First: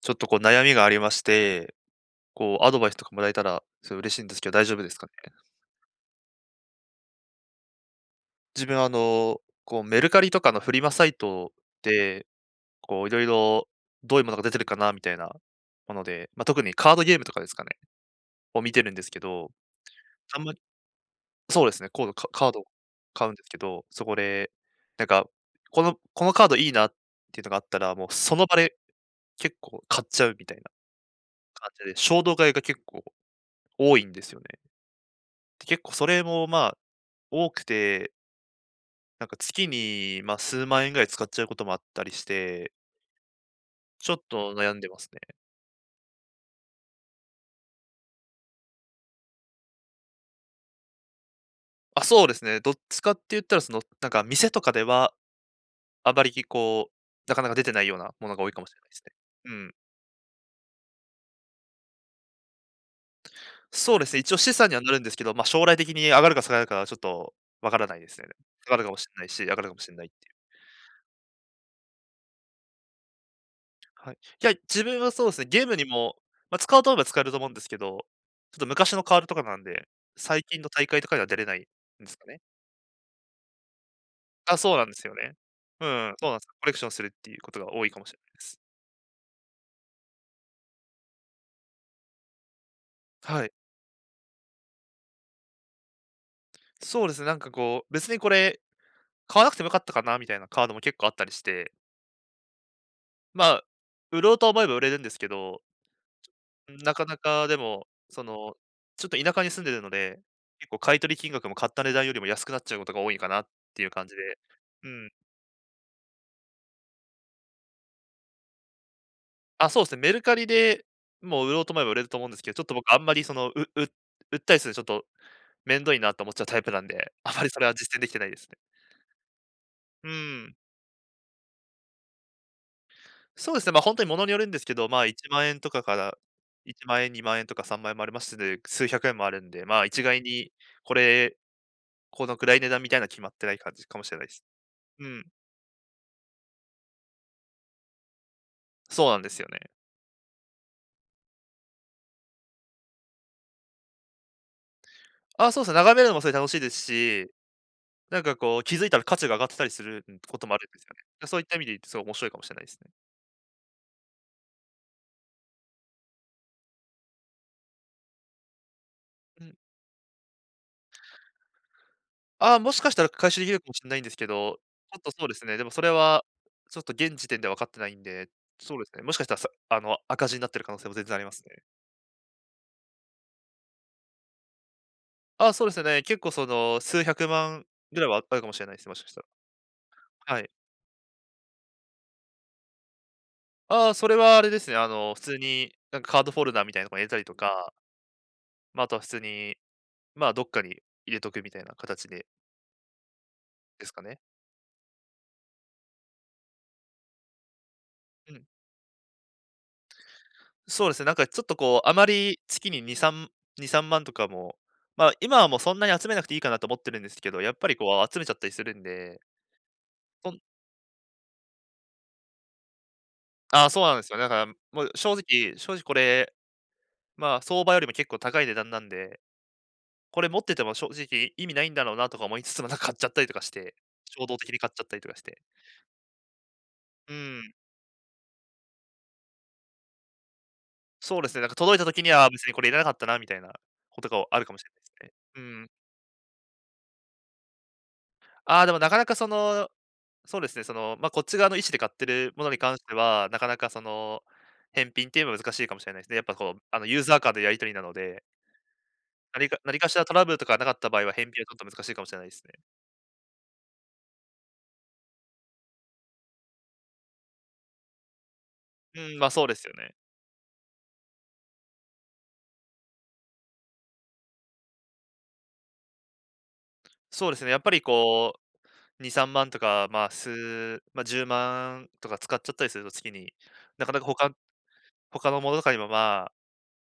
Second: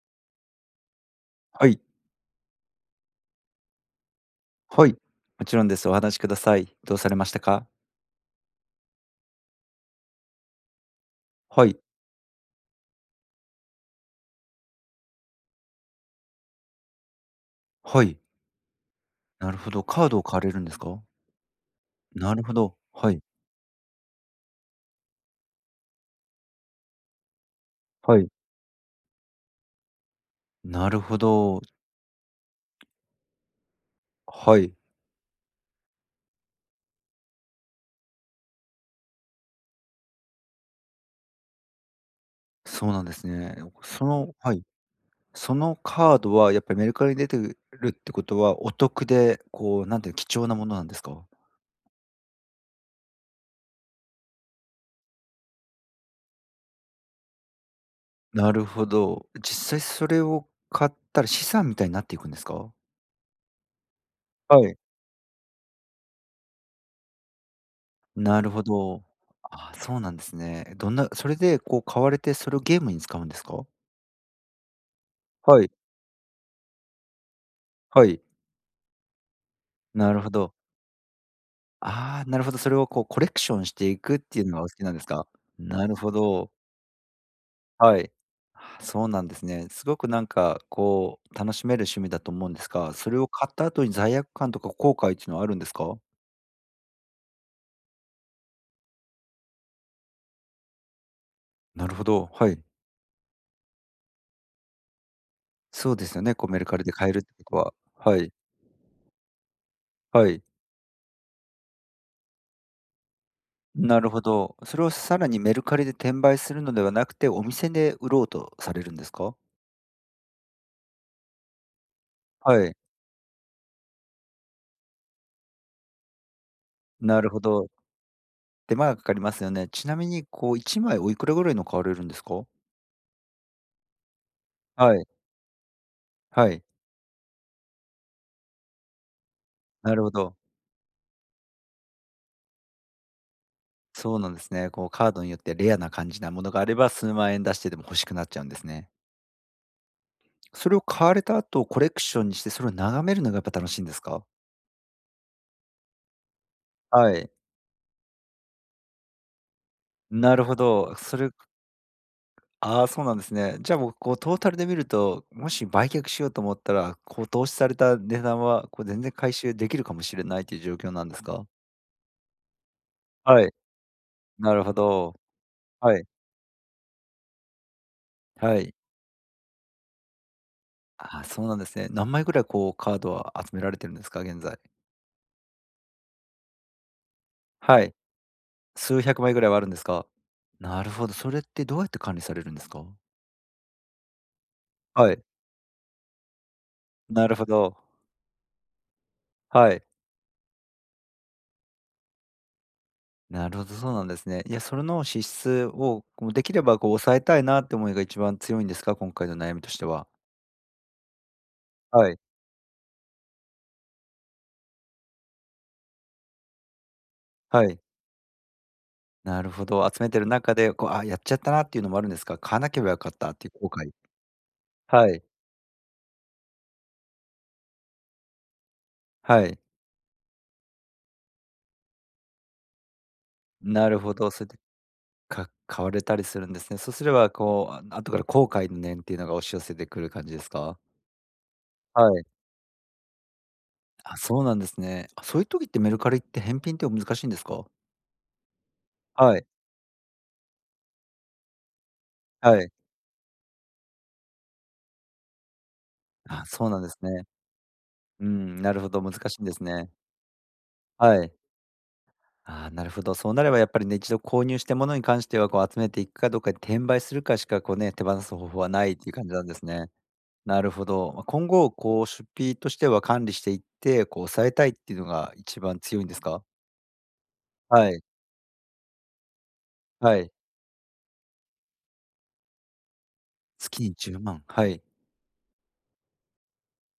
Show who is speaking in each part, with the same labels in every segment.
Speaker 1: ちょっとこう悩みがありまし
Speaker 2: は
Speaker 1: て、
Speaker 2: い。
Speaker 1: こうアドバイスとかもらえたら、すごい嬉しいんですけど、大丈夫
Speaker 2: は
Speaker 1: で
Speaker 2: い。
Speaker 1: すかね？
Speaker 2: もちろんです。お話しください。どうされましたか？
Speaker 1: 自分あの、こうメルカリとかのフリマサイト
Speaker 2: はい。
Speaker 1: で、こういろいろどういうものが出てるかなみたいなもので、まあ、特にカードゲームとかですかね、
Speaker 2: はい。
Speaker 1: を見てるんですけど、
Speaker 2: なるほど。カードを買
Speaker 1: あ
Speaker 2: わ
Speaker 1: ん
Speaker 2: れ
Speaker 1: まり
Speaker 2: るんですか？
Speaker 1: そうですね、コードカ
Speaker 2: なる
Speaker 1: カー
Speaker 2: ほ
Speaker 1: ドを
Speaker 2: ど。はい。
Speaker 1: 買うんですけど、そこで、なんか、このカードいいなっていうのがあったら、もう
Speaker 2: はい。
Speaker 1: その場で結構買っちゃうみたいな
Speaker 2: なるほど。
Speaker 1: 感じで、衝動買いが結構多いんですよね。
Speaker 2: はい。
Speaker 1: で、結構それもまあ多くて、なんか月に、まあ、数万円ぐらい使っちゃうこともあったりして、
Speaker 2: そうなんですね。
Speaker 1: ちょっと
Speaker 2: はい。
Speaker 1: 悩んでますね。
Speaker 2: そのカードはやっぱりメルカリに出てるってことは、お得で、こう、なんていうの、貴重なものなんですか？
Speaker 1: あ、そうですね、どっちかって言ったら、その、なんか店とかでは、あまりこう、なかなか出てないようなものが多
Speaker 2: な
Speaker 1: いか
Speaker 2: る
Speaker 1: もしれ
Speaker 2: ほ
Speaker 1: ないですね。
Speaker 2: ど。
Speaker 1: う
Speaker 2: 実
Speaker 1: ん。
Speaker 2: 際それを買ったら資産みたいになっていくんですか？
Speaker 1: そうですね、一応資
Speaker 2: は
Speaker 1: 産に
Speaker 2: い。
Speaker 1: はなるんですけど、まあ、将来的に上がるか下がるかはちょっとわからないですね。
Speaker 2: なるほ
Speaker 1: 下がるかも
Speaker 2: ど。
Speaker 1: しれないし、上がる
Speaker 2: あ、
Speaker 1: かもしれ
Speaker 2: そう
Speaker 1: ないっ
Speaker 2: なんで
Speaker 1: ていう。
Speaker 2: すね。どんなそれでこう買われて、それをゲームに使うんですか？
Speaker 1: はい。いや、自分はそうですね、ゲ
Speaker 2: は
Speaker 1: ー
Speaker 2: い、
Speaker 1: ムにも、まあ、使おうと思えば使えると思うんですけど、
Speaker 2: はい。
Speaker 1: ちょっと昔のカードとかなんで、
Speaker 2: なるほ
Speaker 1: 最
Speaker 2: ど。
Speaker 1: 近の大会とかには出れないんです
Speaker 2: あ
Speaker 1: か
Speaker 2: あ、な
Speaker 1: ね。
Speaker 2: るほど、それをこうコレクションしていくっていう
Speaker 1: あ、
Speaker 2: のがお好
Speaker 1: そうな
Speaker 2: き
Speaker 1: ん
Speaker 2: な
Speaker 1: で
Speaker 2: んで
Speaker 1: す
Speaker 2: す
Speaker 1: よ
Speaker 2: か？
Speaker 1: ね。う
Speaker 2: なるほ
Speaker 1: ん、そうなんです。
Speaker 2: ど、
Speaker 1: コレクションするっていうことが多いか
Speaker 2: は
Speaker 1: も
Speaker 2: い。
Speaker 1: しれないです。
Speaker 2: あ、そうなんですね。すごくなんかこう楽しめる趣味だと思うんですが、それを
Speaker 1: は
Speaker 2: 買
Speaker 1: い。
Speaker 2: った後に罪悪感とか後悔っていうのはあるんですか？
Speaker 1: そうですね、なんかこう、別にこれ買わなくてもよかったかなみたいなカードも結構あったりして、
Speaker 2: なるほど、はい。
Speaker 1: まあ、売ろうと思えば売れるんですけど、
Speaker 2: そうですよね、こうメルカリで
Speaker 1: なか
Speaker 2: 買え
Speaker 1: な
Speaker 2: るって
Speaker 1: かで
Speaker 2: ことは。
Speaker 1: も、
Speaker 2: は
Speaker 1: そ
Speaker 2: い、
Speaker 1: の、ちょっと田舎に住んでるので、
Speaker 2: はい。
Speaker 1: 結構買い取り金額も買った値段よりも安くなっちゃうことが多いかなっていう
Speaker 2: な
Speaker 1: 感
Speaker 2: る
Speaker 1: じで。
Speaker 2: ほど。それ
Speaker 1: う
Speaker 2: を
Speaker 1: ん。
Speaker 2: さらにメルカリで転売するのではなくて、お店で売ろうとされるんですか？
Speaker 1: あ、そうですね、メルカリでもう売ろうと思えば売れると思うんですけど、ちょ
Speaker 2: は
Speaker 1: っと
Speaker 2: い、
Speaker 1: 僕あんまりその、売ったりするのちょっと面倒いなと思っちゃうタイプなんで、
Speaker 2: なる
Speaker 1: あ
Speaker 2: ほ
Speaker 1: まりそれ
Speaker 2: ど。
Speaker 1: は実践できてないですね。
Speaker 2: 手間がかかりますよね。ちなみ
Speaker 1: う
Speaker 2: にこ
Speaker 1: ん。
Speaker 2: う1枚おいくらぐらいの買われるんですか？
Speaker 1: そうですね、ま、あ本当にものによるんですけど、
Speaker 2: は
Speaker 1: まあ、
Speaker 2: い、
Speaker 1: 1万円とかから
Speaker 2: はい、
Speaker 1: 1万円、2万円とか3万円もありますしで、数百円もあるんで、まあ、
Speaker 2: な
Speaker 1: 一
Speaker 2: るほ
Speaker 1: 概
Speaker 2: ど。
Speaker 1: にこれ、このくらい値段みたいな決まってない感じかもし
Speaker 2: そ
Speaker 1: れ
Speaker 2: う
Speaker 1: ない
Speaker 2: な
Speaker 1: で
Speaker 2: んで
Speaker 1: す。
Speaker 2: すね。こう
Speaker 1: う
Speaker 2: カー
Speaker 1: ん、
Speaker 2: ドによってレアな感じなものがあれば、数万円出してでも欲しくなっちゃうんですね。
Speaker 1: そうなんですよね。
Speaker 2: それを買われた後、コレクションにして、それを眺めるのがやっぱ楽しいんですか？
Speaker 1: あそうですね、眺めるのもそれ楽しいです
Speaker 2: はい、
Speaker 1: し、なんかこう気づいたら価値が上がってたりする、
Speaker 2: な
Speaker 1: こ
Speaker 2: る
Speaker 1: とも
Speaker 2: ほ
Speaker 1: あるんですよ
Speaker 2: ど。
Speaker 1: ね。そういった意味で言うすごい面白いかもしれないです
Speaker 2: ああ、
Speaker 1: ね。
Speaker 2: そうなんですね。じゃあ、もう、こう、トータルで見ると、もし売却しようと思ったら、こう、投資された値段は、こう、全然回
Speaker 1: う
Speaker 2: 収
Speaker 1: ん。
Speaker 2: できるかもしれないという状況なんですか？
Speaker 1: ああ、もしかしたら回収
Speaker 2: は
Speaker 1: でき
Speaker 2: い、
Speaker 1: るかもしれないんですけ
Speaker 2: な
Speaker 1: ど、
Speaker 2: るほ
Speaker 1: ちょっと
Speaker 2: ど。
Speaker 1: そうですね、でもそれ
Speaker 2: はい、
Speaker 1: はちょっと現時点では分かってないんで、
Speaker 2: はい。
Speaker 1: そうですね、もしかしたら、さあの、赤字になってる可能性も全然あ
Speaker 2: あ
Speaker 1: り
Speaker 2: あ、
Speaker 1: ます
Speaker 2: そうなん
Speaker 1: ね。
Speaker 2: ですね。何枚ぐらい、こう、カードは集められてるんですか？現在。
Speaker 1: あ、そうですね。結構その、数百万
Speaker 2: はい。
Speaker 1: ぐらいはあるかもしれないです、も
Speaker 2: 数
Speaker 1: しかし
Speaker 2: 百
Speaker 1: たら。
Speaker 2: 枚ぐらいはあるんですか？
Speaker 1: はい。
Speaker 2: なるほど。それってどうやって管理されるんですか？
Speaker 1: ああ、それはあれですね、あ
Speaker 2: は
Speaker 1: の、普
Speaker 2: い、
Speaker 1: 通になんかカードフォルダーみたいなのこ入れたり
Speaker 2: な
Speaker 1: と
Speaker 2: るほ
Speaker 1: か、
Speaker 2: ど。
Speaker 1: まあ、あとは普通に、
Speaker 2: はい。
Speaker 1: まあ、どっかに入れとくみたいな形で
Speaker 2: なるほど、
Speaker 1: で
Speaker 2: そ
Speaker 1: す
Speaker 2: う
Speaker 1: か
Speaker 2: なんで
Speaker 1: ね。
Speaker 2: すね。いや、それの支出を、こう、できれば、こう、抑えたいなって思いが一
Speaker 1: う
Speaker 2: 番
Speaker 1: ん。
Speaker 2: 強いんですか？今回の悩みとしては。
Speaker 1: そうですね、なんかちょっとこう、あま
Speaker 2: はい、
Speaker 1: り月に2、3万とかも、まあ、今はもうそんなに集めなくていいかなと思ってるんですけど、やっ
Speaker 2: は
Speaker 1: ぱり
Speaker 2: い。
Speaker 1: こう集めちゃったりするんで、
Speaker 2: なるほど。集めてる
Speaker 1: そん
Speaker 2: 中で、こう、あ、やっちゃったなっていうのもあるんですか？買わなければよかったっていう
Speaker 1: あ
Speaker 2: 後
Speaker 1: あ、そう
Speaker 2: 悔。
Speaker 1: なんですよね。だからもう
Speaker 2: は
Speaker 1: 正
Speaker 2: い、
Speaker 1: 直正直これ、まあ、相場よりも結構高い値段なんで
Speaker 2: はい。
Speaker 1: これ持ってても正直意味ないんだろうなとか思いつつも、なんか買っちゃったりとかして、
Speaker 2: なるほ
Speaker 1: 衝
Speaker 2: ど。
Speaker 1: 動
Speaker 2: それ
Speaker 1: 的
Speaker 2: で、
Speaker 1: に買っちゃったりとかして。
Speaker 2: 買われたりするんですね。そうす
Speaker 1: う
Speaker 2: れば、
Speaker 1: ん、
Speaker 2: こう、あ、後から後悔の念っていうのが押し寄せてくる感じですか？
Speaker 1: そうですね、なんか届いた時
Speaker 2: は
Speaker 1: に
Speaker 2: い。
Speaker 1: は、別にこれいらなかったなみたいなこと
Speaker 2: あ、
Speaker 1: があ
Speaker 2: そう
Speaker 1: るか
Speaker 2: な
Speaker 1: も
Speaker 2: ん
Speaker 1: し
Speaker 2: で
Speaker 1: れな
Speaker 2: すね。
Speaker 1: いで
Speaker 2: あ、そ
Speaker 1: す
Speaker 2: ういう
Speaker 1: ね。う
Speaker 2: 時
Speaker 1: ん。
Speaker 2: ってメルカリって返品って難しいんですか？
Speaker 1: ああ、でもなかなかそ
Speaker 2: はい、
Speaker 1: の、そうですね、その、まあ、こっち側の意思で買ってるもの
Speaker 2: は
Speaker 1: に
Speaker 2: い。
Speaker 1: 関しては、なかなかその、返品っていうのは難しいかもしれないですね。やっぱ
Speaker 2: あ、
Speaker 1: こう、
Speaker 2: そう
Speaker 1: あ
Speaker 2: なん
Speaker 1: の、
Speaker 2: です
Speaker 1: ユーザー
Speaker 2: ね。
Speaker 1: 間でやり取りなので、
Speaker 2: うん、なるほど、難しいん
Speaker 1: 何
Speaker 2: で
Speaker 1: か
Speaker 2: す
Speaker 1: 何か
Speaker 2: ね。
Speaker 1: しらトラブルとかなかった場合は
Speaker 2: は
Speaker 1: 返
Speaker 2: い。
Speaker 1: 品はちょっと難しいかもしれないですね。
Speaker 2: ああ、なるほど。そうなればやっぱりね、一度購入したものに関しては、こう集めていくかどうかで転売するかしか、こうね、手放す方法はないっ
Speaker 1: う
Speaker 2: ていう
Speaker 1: ん、
Speaker 2: 感
Speaker 1: ま、
Speaker 2: じな
Speaker 1: そ
Speaker 2: ん
Speaker 1: うで
Speaker 2: です
Speaker 1: すよ
Speaker 2: ね。
Speaker 1: ね。
Speaker 2: なるほど。ま、今後、こう出費としては管理していって、こう抑えたいっていうのが一番強いんですか？
Speaker 1: そうですね、やっぱり
Speaker 2: はい、
Speaker 1: こう2、3万とか、まあ、
Speaker 2: はい。
Speaker 1: 数まあ、10万とか使っちゃったりすると月に、
Speaker 2: 月
Speaker 1: なか
Speaker 2: に
Speaker 1: なか
Speaker 2: 10
Speaker 1: 他
Speaker 2: 万、はい。
Speaker 1: 他のものとかにも、ま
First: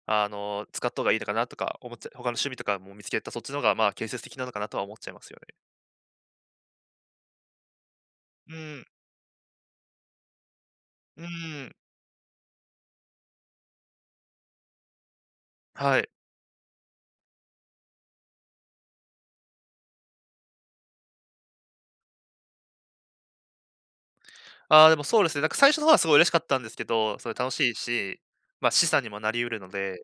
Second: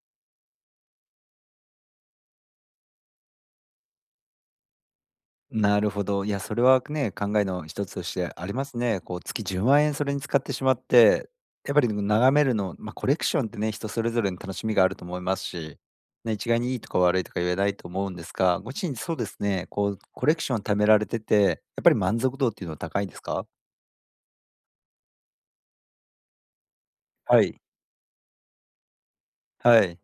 Speaker 1: あ、あの、使った方がいいのかなとか思っちゃ他の趣味とかも見つけたそっちの方が、まあ、建設的なのかなとは思っちゃいますよね。
Speaker 2: なるほど。いや、それはね、考えの一つとしてあり
Speaker 1: う
Speaker 2: ます
Speaker 1: ん、
Speaker 2: ね。こう、月10万円それに使ってしまっ
Speaker 1: う
Speaker 2: て、や
Speaker 1: ん、
Speaker 2: っぱり眺めるの、まあ、コレクションってね、人それぞれの楽しみがあると思いますし、
Speaker 1: はい。
Speaker 2: ね、一概にいいとか悪いとか言えないと思うんですが、ご自身そうですね、こう、コレクション貯められてて、やっぱり満足度っていうのは高いんですか？
Speaker 1: ああ、でもそうですね、なんか最初の方はすごい嬉しかったんですけど、それ
Speaker 2: は
Speaker 1: 楽
Speaker 2: い、
Speaker 1: しいし、まあ、資産にもなり得るの
Speaker 2: は
Speaker 1: で、
Speaker 2: い。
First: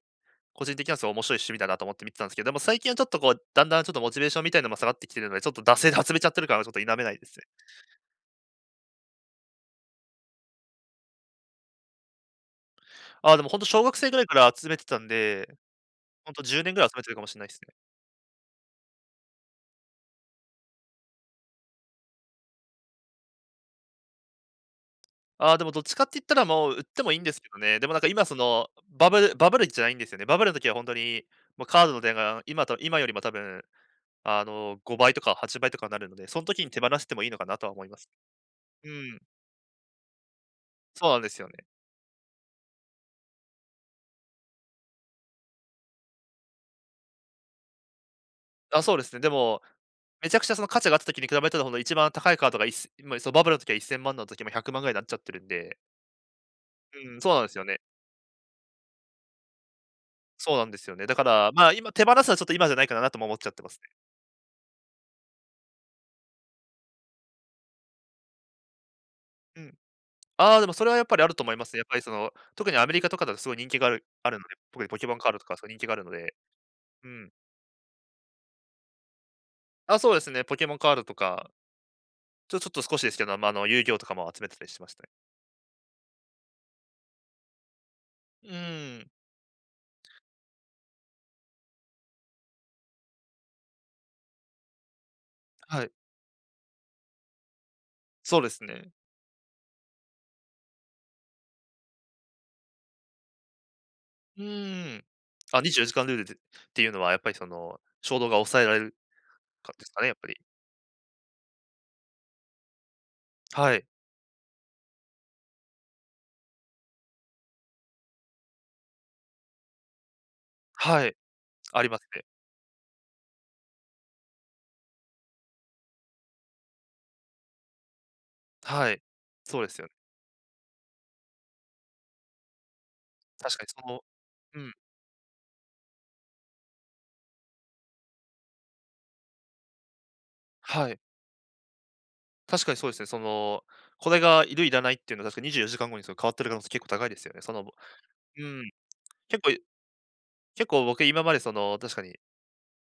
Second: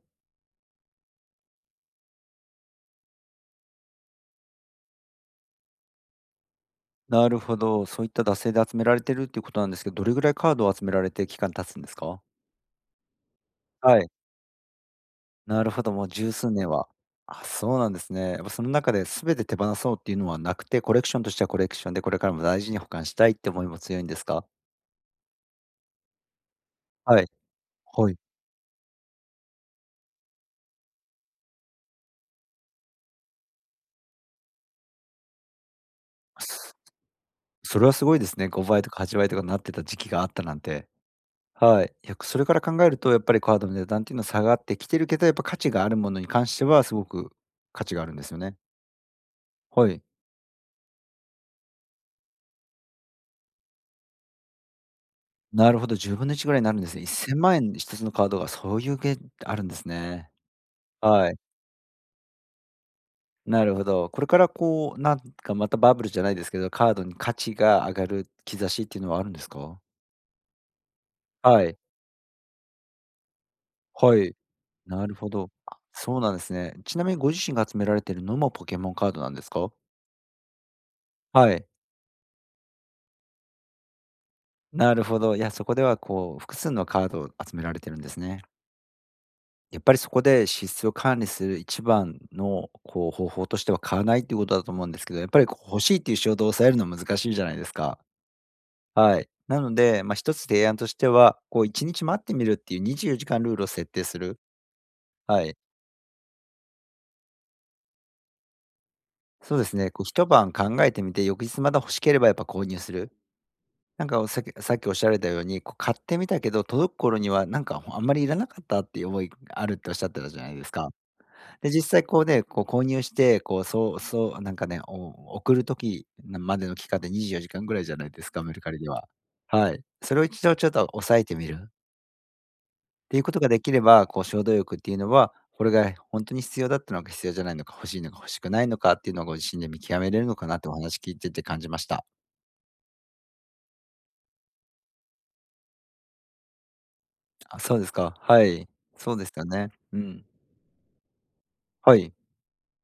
Speaker 1: 個人的にはすごい面白い趣味だなと思って見てたんですけど、でも最近はちょっとこう、だんだんちょっとモチベーションみたいなのも下がってきてるので、ちょっと惰性で集めちゃってるからちょっと否めないで
Speaker 2: な
Speaker 1: す
Speaker 2: る
Speaker 1: ね。
Speaker 2: ほど。そういった惰性で集められてるっていうことなんですけど、どれぐらいカードを集められて期間経つんですか？
Speaker 1: ああ、でもほんと小学
Speaker 2: はい。
Speaker 1: 生ぐらいから集めてたんで
Speaker 2: なるほど、もう
Speaker 1: ほ
Speaker 2: 十
Speaker 1: んと
Speaker 2: 数
Speaker 1: 10
Speaker 2: 年
Speaker 1: 年ぐら
Speaker 2: は。
Speaker 1: い集めてるかもしれ
Speaker 2: あ、
Speaker 1: ないですね。
Speaker 2: そうなんですね。やっぱその中で全て手放そうっていうのはなくて、コレクションとしてはコレクションで、これからも大事に保管したいって思いも強いんですか？
Speaker 1: ああ、でもどっちかって言ったらもう売ってもいい
Speaker 2: は
Speaker 1: ん
Speaker 2: い。
Speaker 1: ですけどね。でもなんか
Speaker 2: はい。
Speaker 1: 今その、バブルじゃないんですよね。バブルの時は本当に、もうカードの値が今よりも多分、あの、5倍とか8倍とかになるので、その時に
Speaker 2: そ
Speaker 1: 手放してもいいのかなとは
Speaker 2: そ
Speaker 1: 思
Speaker 2: れ
Speaker 1: い
Speaker 2: は
Speaker 1: ま
Speaker 2: す
Speaker 1: す。
Speaker 2: ごいですね。5倍
Speaker 1: う
Speaker 2: とか8
Speaker 1: ん、
Speaker 2: 倍とかなってた時期があったなんて。
Speaker 1: そうなんですよね。
Speaker 2: はい。いや、それから考えるとやっぱりカードの値段っていうのは下がってきてるけど、やっぱ価値があるものに関してはすごく価値があるんですよね。
Speaker 1: あ、そうですね。でも、
Speaker 2: はい。
Speaker 1: めちゃくちゃその価値があった時に比べたらほんと一番高いカードがいっせんま、そのバブルの時は1000万の時も100万ぐらいになっちゃってるん
Speaker 2: な
Speaker 1: で、
Speaker 2: るほど、10分の1ぐらいになるんですね。
Speaker 1: うん、そう
Speaker 2: 1000
Speaker 1: なんで
Speaker 2: 万
Speaker 1: すよ
Speaker 2: 円
Speaker 1: ね。
Speaker 2: 一つのカードがそういうげあるんですね。
Speaker 1: そうなんですよね。だか
Speaker 2: はい。
Speaker 1: ら、まあ、今手放すのはちょっと今じゃないかなとも思っちゃって
Speaker 2: な
Speaker 1: ま
Speaker 2: る
Speaker 1: す
Speaker 2: ほ
Speaker 1: ね。
Speaker 2: ど。これからこう、なんかまたバブルじゃないですけど、カードに価値が上がる兆しっていうのはあるんです
Speaker 1: うん。
Speaker 2: か？
Speaker 1: ああ、でもそれはやっぱりあると思い
Speaker 2: は
Speaker 1: ます
Speaker 2: い。
Speaker 1: ね。やっぱりその、特にアメリカとかだとすごい人気がある
Speaker 2: は
Speaker 1: あ
Speaker 2: い。
Speaker 1: るので、特にポ
Speaker 2: な
Speaker 1: ケ
Speaker 2: る
Speaker 1: モン
Speaker 2: ほ
Speaker 1: カードと
Speaker 2: ど。
Speaker 1: かそう
Speaker 2: あ、
Speaker 1: 人気があるの
Speaker 2: そうなん
Speaker 1: で、
Speaker 2: ですね。ちな
Speaker 1: う
Speaker 2: みにご
Speaker 1: ん。
Speaker 2: 自身が集められているのもポケモンカードなんですか？
Speaker 1: あ、そうですね、ポケモンカードとか、
Speaker 2: はい。
Speaker 1: ちょっと少しですけど、ま、あの、遊戯王とかも集めてたりしてま
Speaker 2: な
Speaker 1: した
Speaker 2: る
Speaker 1: ね。
Speaker 2: ほど。いや、そこではこう、複数のカードを集められてるんですね。
Speaker 1: うーん。
Speaker 2: やっぱりそこで支出を管理する一番のこう、方法としては買わないっていうことだと思うんですけど、やっぱりこう欲
Speaker 1: はい、
Speaker 2: しいっていう衝動を抑えるのは難しいじゃないですか。
Speaker 1: そうですね。
Speaker 2: はい。なので、まあ、一つ提案としては、こう1日待ってみるっていう24時間ルールを設定する。
Speaker 1: うーん。
Speaker 2: はい。
Speaker 1: あ、24時間ルールでっていうのはやっぱりその、衝動が抑えられる
Speaker 2: そうで
Speaker 1: か
Speaker 2: す
Speaker 1: で
Speaker 2: ね、
Speaker 1: す
Speaker 2: こ
Speaker 1: か
Speaker 2: う
Speaker 1: ね、やっ
Speaker 2: 一
Speaker 1: ぱり。
Speaker 2: 晩考えてみて、翌日まだ欲しければやっぱ購入する。
Speaker 1: はい、
Speaker 2: なんか、おさっきさっきおっしゃられたように、こう買ってみたけど、届く頃にはなんか、あんまりいらなかったっていう思いがあるっておっしゃってたじゃないですか。
Speaker 1: はい、
Speaker 2: で、
Speaker 1: あり
Speaker 2: 実
Speaker 1: ます
Speaker 2: 際こ
Speaker 1: ね。
Speaker 2: うね、こう購入して、こう、そうそう、なんかね、送る時までの期間で24時間ぐらいじゃないですか、メルカリで
Speaker 1: はい、
Speaker 2: は。
Speaker 1: そうで
Speaker 2: は
Speaker 1: す
Speaker 2: い。
Speaker 1: よね。
Speaker 2: それを一度ちょっと抑えてみる。ていうことが
Speaker 1: 確
Speaker 2: で
Speaker 1: かに
Speaker 2: きれ
Speaker 1: その
Speaker 2: ば、こう、衝動
Speaker 1: うん、
Speaker 2: 欲っていうのは、これが本当に必要だったのか、必要じゃないのか、欲しいのか欲しくないのかっていうのをご自身で見極めれるのかなってお
Speaker 1: は
Speaker 2: 話
Speaker 1: い。
Speaker 2: 聞いてて感じました。
Speaker 1: 確かにそうですね。その、これがいるいらないっていうのは確か24時間後にその変わってる可能性結構高いですよね。その、
Speaker 2: あ、そうですか。は
Speaker 1: う
Speaker 2: い。
Speaker 1: ん。
Speaker 2: そうです
Speaker 1: 結
Speaker 2: よ
Speaker 1: 構
Speaker 2: ね。うん。
Speaker 1: 結構僕今までその、確
Speaker 2: は
Speaker 1: か
Speaker 2: い。
Speaker 1: に、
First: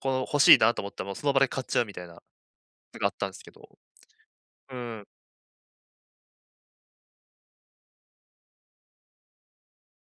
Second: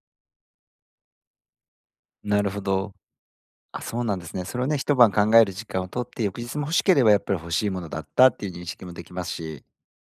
Speaker 1: この欲しいなと思ったらもうその場で買っちゃうみたいな
Speaker 2: なるほど。
Speaker 1: のがあったんですけど。
Speaker 2: あ、そうなんですね。それを
Speaker 1: う
Speaker 2: ね、一
Speaker 1: ん。
Speaker 2: 晩考える時間を取って、翌日も欲しければやっぱり欲しいものだったっていう認識もできますし、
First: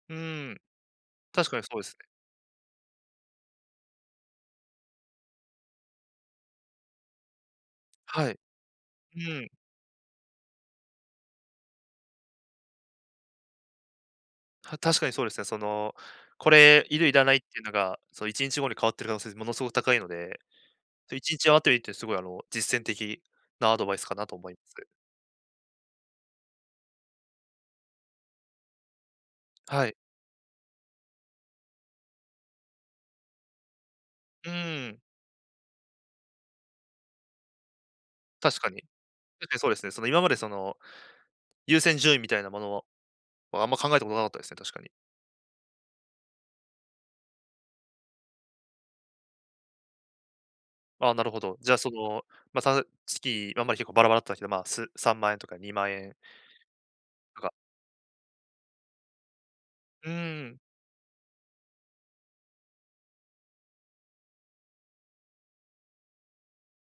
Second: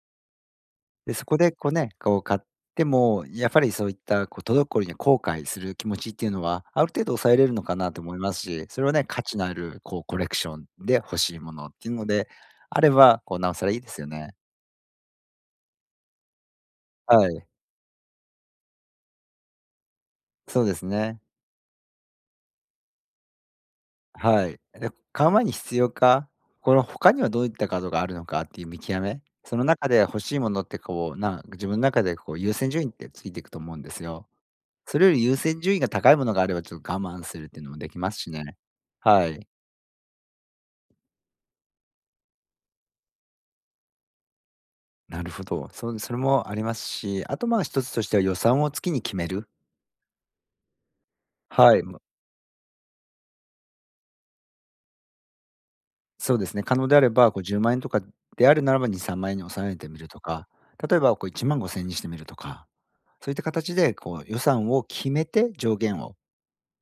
Speaker 1: うん。
Speaker 2: で、そこ
Speaker 1: 確
Speaker 2: で
Speaker 1: かに
Speaker 2: こう
Speaker 1: そうで
Speaker 2: ね、
Speaker 1: すね。
Speaker 2: こう買っても、やっぱりそういったこう戸惑いや後悔する気持ちっていうのは、ある程度抑えれるのかなと思い
Speaker 1: は
Speaker 2: ま
Speaker 1: い。
Speaker 2: すし、それはね、
Speaker 1: う
Speaker 2: 価値の
Speaker 1: ん。
Speaker 2: あるこうコレクションで欲しいものっていうのであれば、こうなおさらいいですよね。
Speaker 1: は確かにそうですね。その、これいるいら
Speaker 2: は
Speaker 1: ないっ
Speaker 2: い、
Speaker 1: ていうのが、その1日後に変わってる可能性ものすごく高いので、
Speaker 2: そうです
Speaker 1: その
Speaker 2: ね。
Speaker 1: 1日あたるってすごい実践的なアドバイスかなと
Speaker 2: は
Speaker 1: 思い
Speaker 2: い。
Speaker 1: ます。
Speaker 2: で、買う前に必要か、これ他にはどういったカードがあるのかっていう見極め、その
Speaker 1: は
Speaker 2: 中
Speaker 1: い。
Speaker 2: で欲しいものってこう、自分の中でこう優先順位ってついていくと思うんですよ。
Speaker 1: う
Speaker 2: そ
Speaker 1: ん。
Speaker 2: れより優先順位が高いものがあれば、ちょっと我慢するっていうのもできますしね。
Speaker 1: 確かに。
Speaker 2: はい。
Speaker 1: 確かにそうですね。その今までその優先順位みたいなものをあんま考えたことなかったですね、確かに。
Speaker 2: なるほど。それもありますし、あと、まあ、一つとしては予算を月に決める。
Speaker 1: ああ、なるほど。じゃ
Speaker 2: は
Speaker 1: あ、
Speaker 2: い、
Speaker 1: そ
Speaker 2: ま、
Speaker 1: の、まあ、さ月、まあんまり結構バラバラだったけど、まあ、す3万円とか2万円
Speaker 2: そうですね。可能であれば、こ
Speaker 1: と
Speaker 2: う
Speaker 1: か。
Speaker 2: 10万円とかであるならば、2、3万円に抑えてみる
Speaker 1: うー
Speaker 2: とか、
Speaker 1: ん、
Speaker 2: 例えばこう1万5千円にしてみるとか、そういった形でこう予算を決めて、上限を。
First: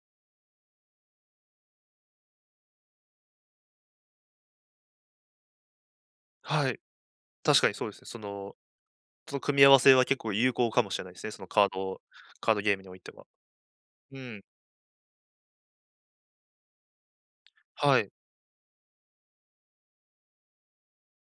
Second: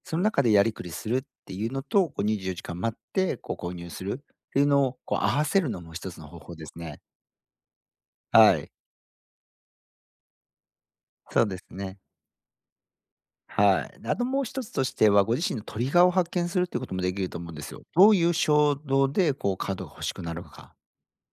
Speaker 2: その中でやりくりするっていうのと、こう24時間待ってこう購入するっていうのを、こう合わせるのも一つの方法で
Speaker 1: は
Speaker 2: す
Speaker 1: い。
Speaker 2: ね。
Speaker 1: 確かにそうですね。そ
Speaker 2: は
Speaker 1: の、
Speaker 2: い、
Speaker 1: その組み合わせは結構有効かもしれないですね、
Speaker 2: そ
Speaker 1: その
Speaker 2: うで
Speaker 1: カ
Speaker 2: す
Speaker 1: ー
Speaker 2: ね。
Speaker 1: ドカードゲームにおいては。
Speaker 2: はい。で、あ
Speaker 1: う
Speaker 2: と
Speaker 1: ん、
Speaker 2: もう一つとしては、ご自身のトリガーを発見するっていうこともできると思うんですよ。
Speaker 1: はい。
Speaker 2: どういう衝動でこうカードが欲しくなるのか、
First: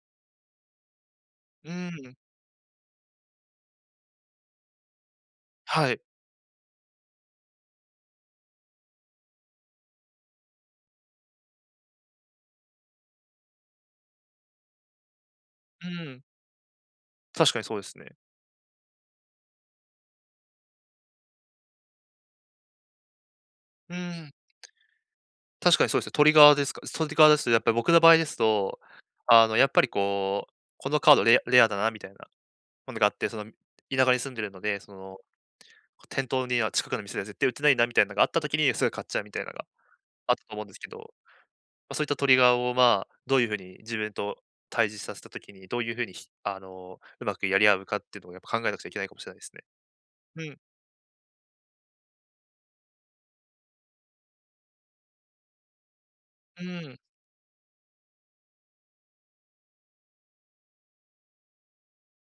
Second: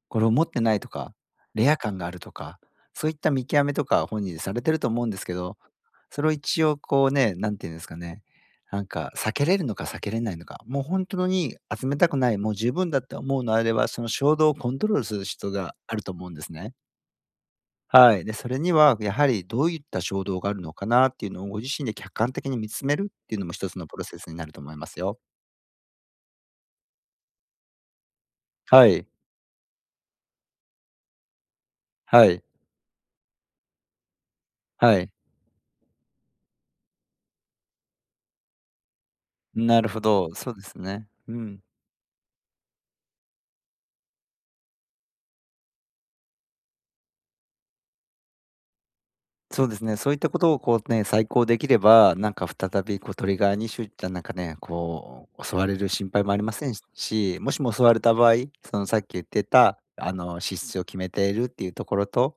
Speaker 2: これを持ってないとか、レ
Speaker 1: う
Speaker 2: ア
Speaker 1: ー
Speaker 2: 感があ
Speaker 1: ん、
Speaker 2: るとか、そういった見極めとか本人でされてると思うんですけど、
Speaker 1: はい。
Speaker 2: それを一応こうね、なんていうんですかね、なんか避けれるのか避けれないのか、もう本当に集めたくない、もう十分だって思うのであれば、その衝動をコントロールする人が
Speaker 1: う
Speaker 2: あると
Speaker 1: ん、
Speaker 2: 思うんですね。
Speaker 1: 確かにそうです
Speaker 2: は
Speaker 1: ね。
Speaker 2: い。で、それにはやはりどういった衝動があるのかなっていうのをご自身で客観的に見つめるっていうのも一つの
Speaker 1: う
Speaker 2: プロセ
Speaker 1: ー
Speaker 2: ス
Speaker 1: ん、
Speaker 2: になると思いますよ。
Speaker 1: 確かにそうですね。トリガーですかトリガーですと、やっぱり僕の場合ですと、
Speaker 2: はい。
Speaker 1: やっぱりこう、このカードレアだなみたいな
Speaker 2: はい。
Speaker 1: ものがあって、その、田舎に住んでるので、そ
Speaker 2: はい。
Speaker 1: の店頭には近くの店では絶対売ってないなみたいなのがあった時に、すぐ買っちゃうみたいなのが
Speaker 2: なるほ
Speaker 1: あ
Speaker 2: ど、
Speaker 1: った
Speaker 2: そ
Speaker 1: と
Speaker 2: うで
Speaker 1: 思うんで
Speaker 2: す
Speaker 1: すけど、ま
Speaker 2: ね。うん。
Speaker 1: あ、そういったトリガーを、まあ、どういうふうに自分と対峙させた時に、どういうふうに、ひあの、うまくやり合うかっていうのをやっぱ考えなくちゃいけないかもしれないですね。
Speaker 2: そうですね。そういったこ
Speaker 1: う
Speaker 2: と
Speaker 1: ん、
Speaker 2: をこうね、再考できれば、なんか再びこうトリガーにあ、なんかね、こう襲われる心配もありま
Speaker 1: う
Speaker 2: せん
Speaker 1: ん、
Speaker 2: し、もしも襲われた場合、そのさっき言ってた、あの、資質を決めているっていうところと、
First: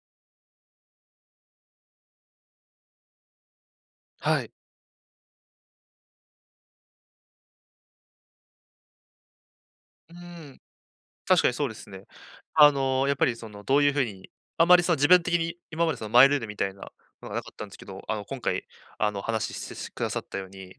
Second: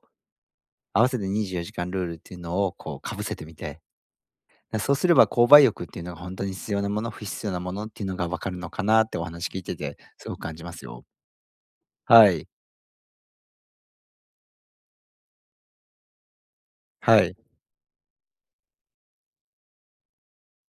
Speaker 2: 合わせて24時間ルールっていうのをこうかぶせてみて、
Speaker 1: はい。
Speaker 2: だそうすれば、購買欲っていうのが本当に必要なもの、不必要なものっていうのが分かるのかなってお話聞いてて、
Speaker 1: う
Speaker 2: すごく感
Speaker 1: ん。
Speaker 2: じますよ。
Speaker 1: 確かにそうですね。
Speaker 2: はい。
Speaker 1: やっぱりその、どういうふうに、あまりその自分的に今までそのマイルールみたいな
Speaker 2: は
Speaker 1: のが
Speaker 2: い。
Speaker 1: なかったんですけど、今回、話してしくださったように、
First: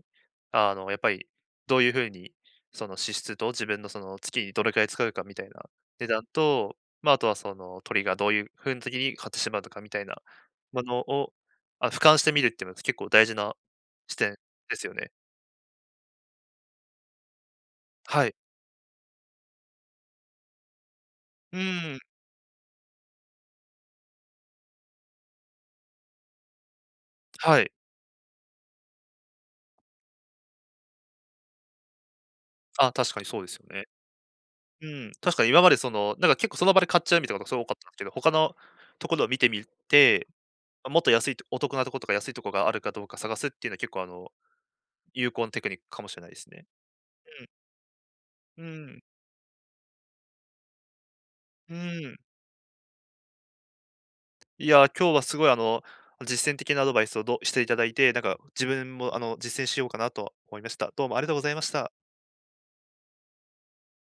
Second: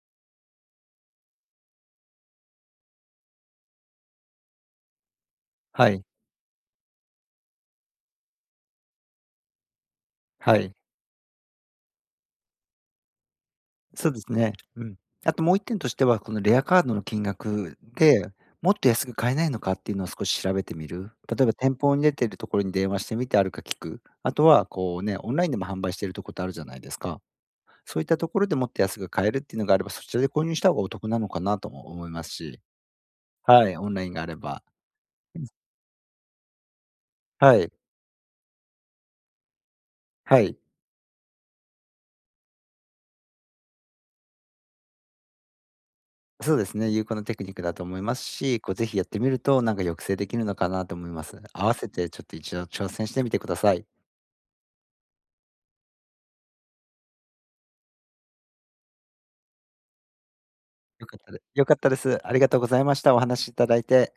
Speaker 1: やっぱりどういうふうに、その支出と自分のその月にどれくらい使うかみたいな
Speaker 2: はい。
Speaker 1: 値段と、まあ、あとはその鳥がどういうふうに時に買ってしまうとかみたいな
Speaker 2: はい。
Speaker 1: ものを、あ、俯瞰してみるっていうのは結構大事な
Speaker 2: そう
Speaker 1: 視
Speaker 2: で
Speaker 1: 点
Speaker 2: すね。
Speaker 1: で
Speaker 2: う
Speaker 1: すよ
Speaker 2: ん。
Speaker 1: ね。
Speaker 2: あともう一点としては、このレアカードの金額で、
Speaker 1: はい。
Speaker 2: もっと安く買えないのかっていうのを少し調べてみる。例えば
Speaker 1: う
Speaker 2: 店舗
Speaker 1: ん、
Speaker 2: に出てるところに電話してみてあるか聞く。あとは、こうね、オンラインでも販売してるところってあるじゃないですか。
Speaker 1: はい。
Speaker 2: そういったところでもっと安く買えるっていうのがあれば、そちらで購入した方がお得なのかなとも思いますし。
Speaker 1: あ、確かにそうですよ
Speaker 2: はい、
Speaker 1: ね。
Speaker 2: オンラインがあれば。
Speaker 1: うん、確かに今までその、なんか結構その場で買っちゃうみたいなことがす
Speaker 2: は
Speaker 1: ごい多
Speaker 2: い。
Speaker 1: かったんですけど、他のところを見てみて、
Speaker 2: はい。
Speaker 1: もっと安いとお得なところとか安いところがあるかどうか探すっていうのは結構有効なテクニックかもしれないです
Speaker 2: そう
Speaker 1: ね。
Speaker 2: ですね、有効なテ
Speaker 1: う
Speaker 2: ク
Speaker 1: ん。
Speaker 2: ニックだと思いますし、
Speaker 1: う
Speaker 2: こうぜひ
Speaker 1: ん。
Speaker 2: やってみると、なんか抑制できるのかなと思います。合
Speaker 1: う
Speaker 2: わせて
Speaker 1: ん。
Speaker 2: ちょっと一度挑戦してみてください。
Speaker 1: いや、今日はすごい実践的なアドバイスをどしていただいて、なんか自分も実践しようかなと思いました。ど
Speaker 2: よ
Speaker 1: うも
Speaker 2: か
Speaker 1: あ
Speaker 2: っ
Speaker 1: りが
Speaker 2: た
Speaker 1: とうご
Speaker 2: で
Speaker 1: ざいま
Speaker 2: よ
Speaker 1: し
Speaker 2: かった
Speaker 1: た。
Speaker 2: です。ありがとうございました。お話しいただいて。